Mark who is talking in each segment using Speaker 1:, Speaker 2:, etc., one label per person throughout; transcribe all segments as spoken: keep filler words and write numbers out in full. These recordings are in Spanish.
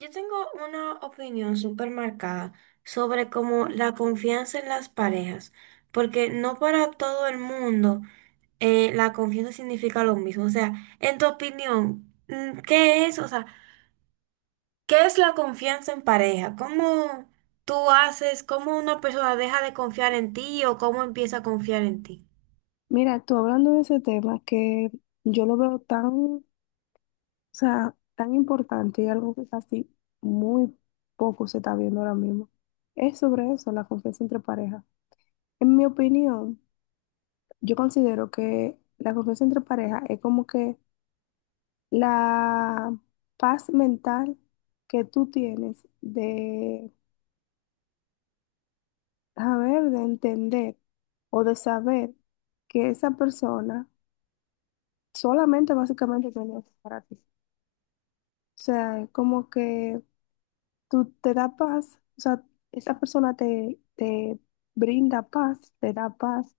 Speaker 1: Yo tengo una opinión súper marcada sobre cómo la confianza en las parejas, porque no para todo el mundo eh, la confianza significa lo mismo. O sea, en tu opinión, mm, ¿qué es? O sea, ¿qué es la confianza en pareja? ¿Cómo tú haces, cómo una persona deja de confiar en ti o cómo empieza a confiar en ti?
Speaker 2: Mira, tú hablando de ese tema que yo lo veo tan, o sea, tan importante y algo que casi muy poco se está viendo ahora mismo, es sobre eso, la confianza entre parejas. En mi opinión, yo considero que la confianza entre parejas es como que la paz mental que tú tienes de saber, de entender o de saber que esa persona solamente básicamente tiene para ti. O sea, como que tú te da paz, o sea, esa persona te, te brinda paz, te da paz,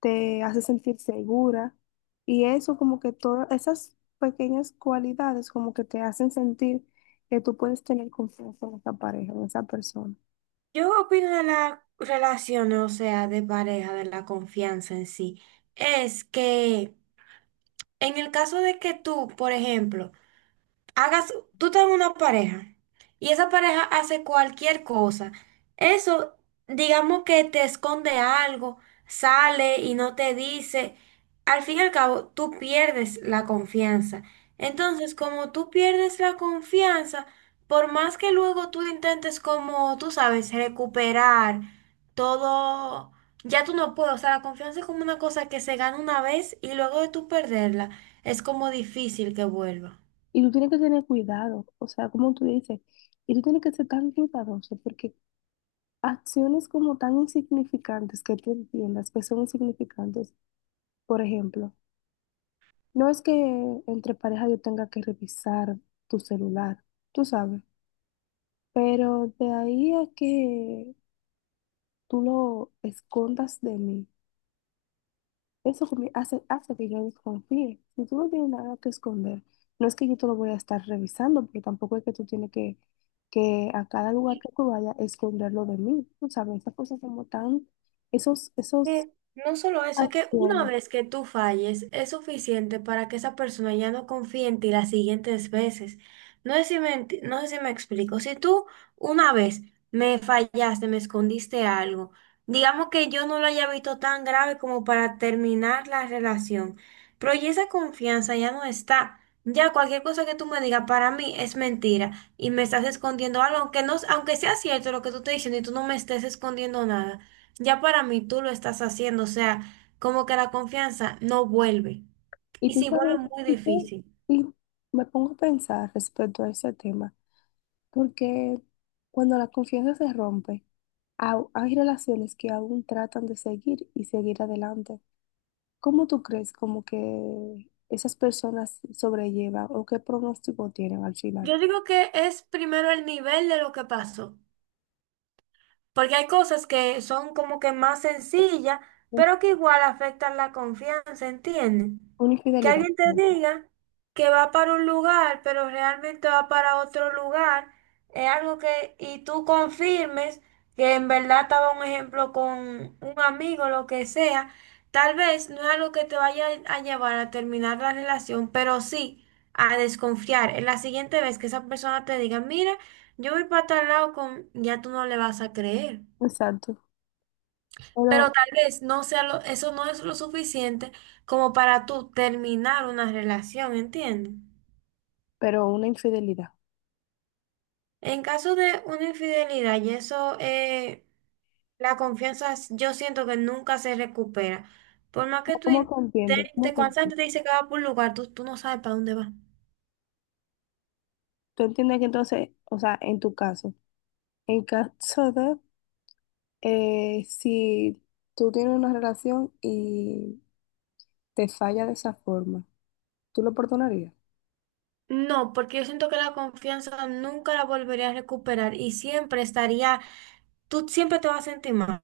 Speaker 2: te hace sentir segura. Y eso como que todas esas pequeñas cualidades como que te hacen sentir que tú puedes tener confianza en esa pareja, en esa persona.
Speaker 1: Yo opino de la relación, o sea, de pareja, de la confianza en sí, es que en el caso de que tú, por ejemplo, hagas, tú estás en una pareja y esa pareja hace cualquier cosa. Eso, digamos que te esconde algo, sale y no te dice. Al fin y al cabo, tú pierdes la confianza. Entonces, como tú pierdes la confianza, por más que luego tú intentes como, tú sabes, recuperar todo, ya tú no puedes. O sea, la confianza es como una cosa que se gana una vez y luego de tú perderla, es como difícil que vuelva.
Speaker 2: Y tú tienes que tener cuidado, o sea, como tú dices, y tú tienes que ser tan cuidadoso porque acciones como tan insignificantes que tú entiendas que son insignificantes, por ejemplo. No es que entre pareja yo tenga que revisar tu celular, tú sabes, pero de ahí a que tú lo escondas de mí, eso conmi- hace, hace que yo desconfíe. Si tú no tienes nada que esconder, no es que yo te lo voy a estar revisando, pero tampoco es que tú tienes que, que a cada lugar que tú vayas esconderlo de mí, tú sabes, esas cosas como tan, esos, esos
Speaker 1: Que no solo eso, es que una
Speaker 2: acciones.
Speaker 1: vez que tú falles es suficiente para que esa persona ya no confíe en ti las siguientes veces. No sé si me, enti- no sé si me explico. Si tú una vez me fallaste, me escondiste algo, digamos que yo no lo haya visto tan grave como para terminar la relación, pero ya esa confianza ya no está. Ya cualquier cosa que tú me digas para mí es mentira y me estás escondiendo algo, aunque no, aunque sea cierto lo que tú estás diciendo y tú no me estés escondiendo nada. Ya para mí tú lo estás haciendo, o sea, como que la confianza no vuelve.
Speaker 2: Y
Speaker 1: Y
Speaker 2: tú
Speaker 1: si vuelve,
Speaker 2: sabes,
Speaker 1: muy
Speaker 2: y, tú-
Speaker 1: difícil.
Speaker 2: y me pongo a pensar respecto a ese tema. Porque cuando la confianza se rompe, au- hay relaciones que aún tratan de seguir y seguir adelante. ¿Cómo tú crees como que esas personas sobrellevan o qué pronóstico tienen al final?
Speaker 1: Yo digo que es primero el nivel de lo que pasó. Porque hay cosas que son como que más sencillas,
Speaker 2: Un-
Speaker 1: pero que igual afectan la confianza, ¿entiendes?
Speaker 2: Una
Speaker 1: Que
Speaker 2: infidelidad,
Speaker 1: alguien
Speaker 2: por
Speaker 1: te
Speaker 2: ejemplo.
Speaker 1: diga que va para un lugar, pero realmente va para otro lugar, es algo que, y tú confirmes que en verdad estaba un ejemplo con un amigo, lo que sea, tal vez no es algo que te vaya a llevar a terminar la relación, pero sí a desconfiar. En la siguiente vez que esa persona te diga, mira, yo voy para tal lado con, ya tú no le vas a creer.
Speaker 2: Exacto. Pero,
Speaker 1: Pero tal vez no sea lo, eso no es lo suficiente como para tú terminar una relación, ¿entiendes?
Speaker 2: pero una infidelidad.
Speaker 1: En caso de una infidelidad, y eso, eh, la confianza s- yo siento que nunca se recupera. Por más que tú
Speaker 2: ¿Cómo te entiendes? ¿Cómo
Speaker 1: intentes,
Speaker 2: te
Speaker 1: cuando esa
Speaker 2: entiendes?
Speaker 1: te dice que va por un lugar, tú, tú no sabes para dónde va.
Speaker 2: Tú entiendes que entonces, o sea, en tu caso, en caso de eh, si tú tienes una relación y te falla de esa forma. ¿Tú lo perdonarías?
Speaker 1: No, porque yo siento que la confianza nunca la volvería a recuperar y siempre estaría, tú siempre te vas a sentir mal.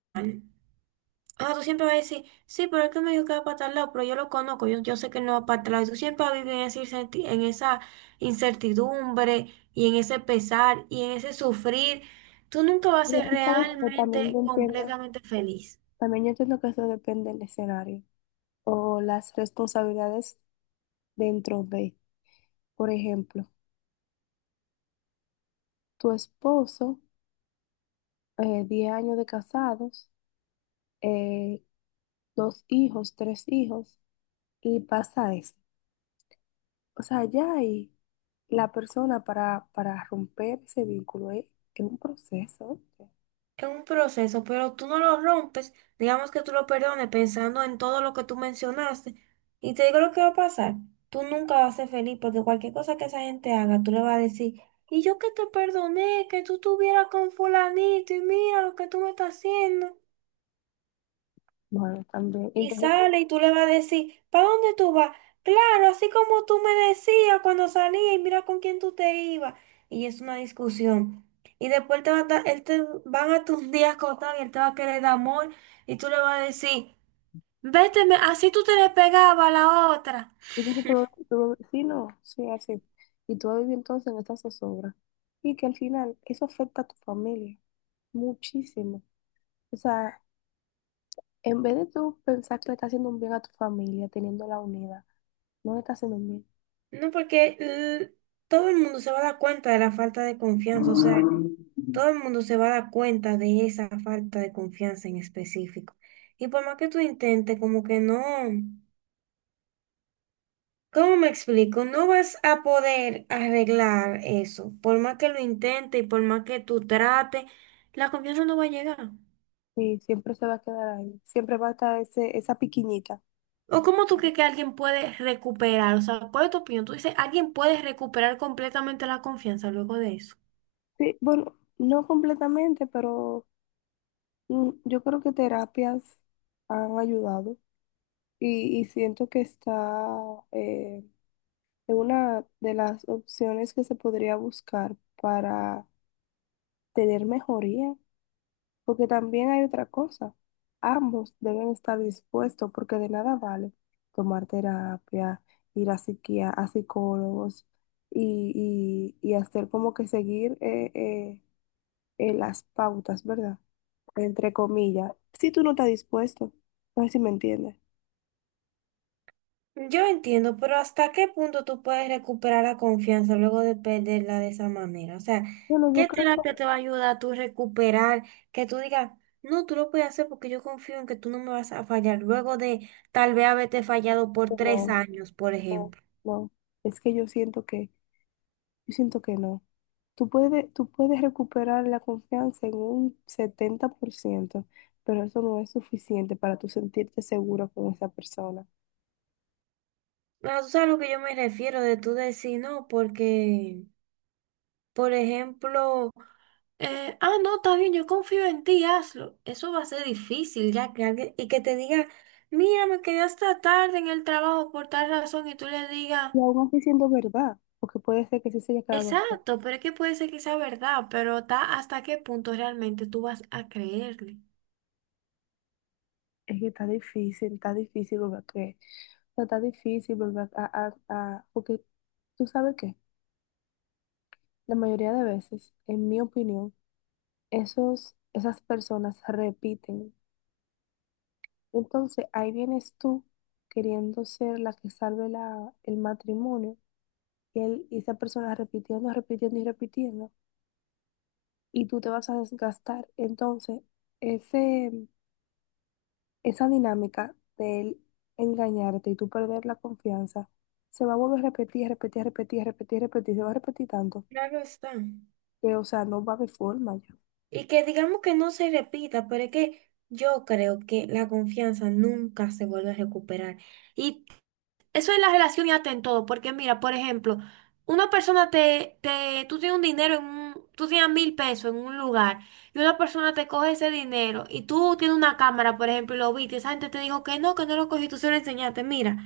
Speaker 1: Ah, tú siempre vas a decir, sí, pero es que me dijo que va para tal lado, pero yo lo conozco, yo, yo sé que no va para tal lado. Y tú siempre vas a vivir en esa incerti- en esa incertidumbre y en ese pesar y en ese sufrir. Tú nunca vas a
Speaker 2: Pero
Speaker 1: ser
Speaker 2: tú sabes que también
Speaker 1: realmente,
Speaker 2: yo entiendo,
Speaker 1: completamente feliz.
Speaker 2: también yo entiendo que eso depende del escenario o las responsabilidades dentro de, por ejemplo, tu esposo, eh, diez años de casados, eh, dos hijos, tres hijos, y pasa eso. O sea, ya ahí la persona para, para romper ese vínculo es, es un proceso. ¿Eh?
Speaker 1: Es un proceso, pero tú no lo rompes, digamos que tú lo perdones pensando en todo lo que tú mencionaste. Y te digo lo que va a pasar, tú nunca vas a ser feliz porque cualquier cosa que esa gente haga, tú le vas a decir, y yo que te perdoné, que tú estuvieras con fulanito y mira lo que tú me estás haciendo.
Speaker 2: Bueno, también.
Speaker 1: Y
Speaker 2: Entonces,
Speaker 1: sale y tú le vas a decir, ¿para dónde tú vas? Claro, así como tú me decías cuando salía y mira con quién tú te ibas. Y es una discusión. Y después te va a dar- él te, van a tus días contar y él te va a querer dar amor y tú le vas a decir, vete, me- así tú te le pegabas a la otra.
Speaker 2: y dice, tú, tú- sí, no, sí, así. Y tú vas a vivir entonces en esa zozobra. Y que al final eso afecta a tu familia muchísimo. O sea, en vez de tú pensar que le estás haciendo un bien a tu familia, teniéndola unida, no le estás haciendo un bien.
Speaker 1: No, porque l- todo el mundo se va a dar cuenta de la falta de confianza, o sea, todo el mundo se va a dar cuenta de esa falta de confianza en específico. Y por más que tú intentes, como que no. ¿Cómo me explico? No vas a poder arreglar eso. Por más que lo intentes y por más que tú trates, la confianza no va a llegar.
Speaker 2: Sí, siempre se va a quedar ahí. Siempre va a estar ese, esa piquiñita.
Speaker 1: ¿O cómo tú crees que alguien puede recuperar? O sea, ¿cuál es tu opinión? Tú dices, ¿alguien puede recuperar completamente la confianza luego de eso?
Speaker 2: Sí, bueno, no completamente, pero mm, yo creo que terapias han ayudado. Y, y siento que está, eh, es una de las opciones que se podría buscar para tener mejoría, porque también hay otra cosa. Ambos deben estar dispuestos porque de nada vale tomar terapia, ir a psiquia- a psicólogos y, y- y hacer como que seguir eh, eh, eh, las pautas, ¿verdad? Entre comillas. Si tú no estás dispuesto, no sé si me entiendes.
Speaker 1: Yo entiendo, pero ¿hasta qué punto tú puedes recuperar la confianza luego de perderla de esa manera? O sea,
Speaker 2: Bueno, yo
Speaker 1: ¿qué
Speaker 2: creo que
Speaker 1: terapia te va a ayudar a tú recuperar? Que tú digas, no, tú lo puedes hacer porque yo confío en que tú no me vas a fallar luego de tal vez haberte fallado por tres
Speaker 2: no,
Speaker 1: años, por
Speaker 2: no,
Speaker 1: ejemplo.
Speaker 2: no. Es que yo siento que, yo siento que no. Tú puedes, tú puedes recuperar la confianza en un setenta por ciento, pero eso no es suficiente para tú sentirte seguro con esa persona.
Speaker 1: Pero tú sabes a lo que yo me refiero de tú decir no, porque, por ejemplo, eh, ah, no, está bien, yo confío en ti, hazlo. Eso va a ser difícil, ya que alguien, y que te diga, mira, me quedé hasta tarde en el trabajo por tal razón, y tú le digas,
Speaker 2: Y aún así siendo verdad, porque puede ser que sí se haya quedado. "Jo,
Speaker 1: exacto, pero es que puede ser que sea verdad, pero está hasta qué punto realmente tú vas a creerle.
Speaker 2: es que está difícil, está difícil volver a creer. O sea, está difícil volver a, a, a- porque tú sabes que la mayoría de veces, en mi opinión, esos, esas personas repiten. Entonces ahí vienes tú queriendo ser la que salve la, el matrimonio que él- y esa persona repitiendo, repitiendo y repitiendo, y tú te vas a desgastar. Entonces, ese, esa dinámica de él engañarte y tú perder la confianza, se va a volver a repetir, repetir, repetir, repetir, repetir, se va a repetir tanto
Speaker 1: Claro está.
Speaker 2: que, o sea, no va a haber forma ya.
Speaker 1: Y que digamos que no se repita, pero es que yo creo que la confianza nunca se vuelve a recuperar. Y eso en la relación y hasta en todo, porque mira, por ejemplo, una persona te, te, tú tienes un dinero en un, tú tienes mil pesos en un lugar y una persona te coge ese dinero y tú tienes una cámara, por ejemplo, y lo viste, y esa gente te dijo que no, que no lo cogí, tú se lo enseñaste, mira,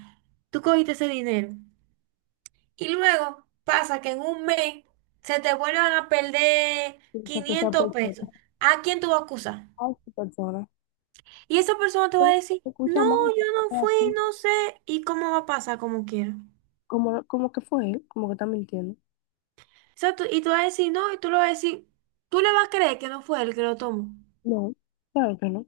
Speaker 1: tú cogiste ese dinero. Y luego pasa que en un mes se te vuelvan a perder
Speaker 2: O que esa
Speaker 1: quinientos
Speaker 2: persona,
Speaker 1: pesos. ¿A quién tú vas a acusar?
Speaker 2: a esa persona,
Speaker 1: Y esa persona te va a
Speaker 2: pero
Speaker 1: decir,
Speaker 2: se escucha
Speaker 1: no,
Speaker 2: mal,
Speaker 1: yo
Speaker 2: es
Speaker 1: no fui,
Speaker 2: así,
Speaker 1: no sé, y cómo va a pasar como quiera.
Speaker 2: como, como que fue él, como que está mintiendo.
Speaker 1: O sea, tú- y tú vas a decir no, y tú lo vas a decir, tú le vas a creer que no fue él que lo tomó.
Speaker 2: No, claro que no.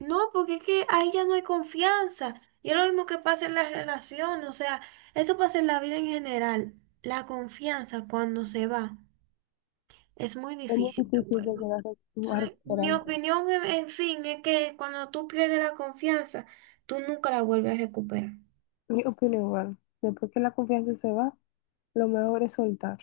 Speaker 1: No, porque es que ahí ya no hay confianza. Y es lo mismo que pasa en la relación, o sea, eso pasa en la vida en general. La confianza cuando se va es muy
Speaker 2: Es muy
Speaker 1: difícil que
Speaker 2: difícil de
Speaker 1: vuelva.
Speaker 2: llegar a
Speaker 1: Entonces, mi
Speaker 2: recuperarlo.
Speaker 1: opinión, en en fin, es que cuando tú pierdes la confianza, tú nunca la vuelves a recuperar.
Speaker 2: Yo opino igual. Después que la confianza se va, lo mejor es soltar.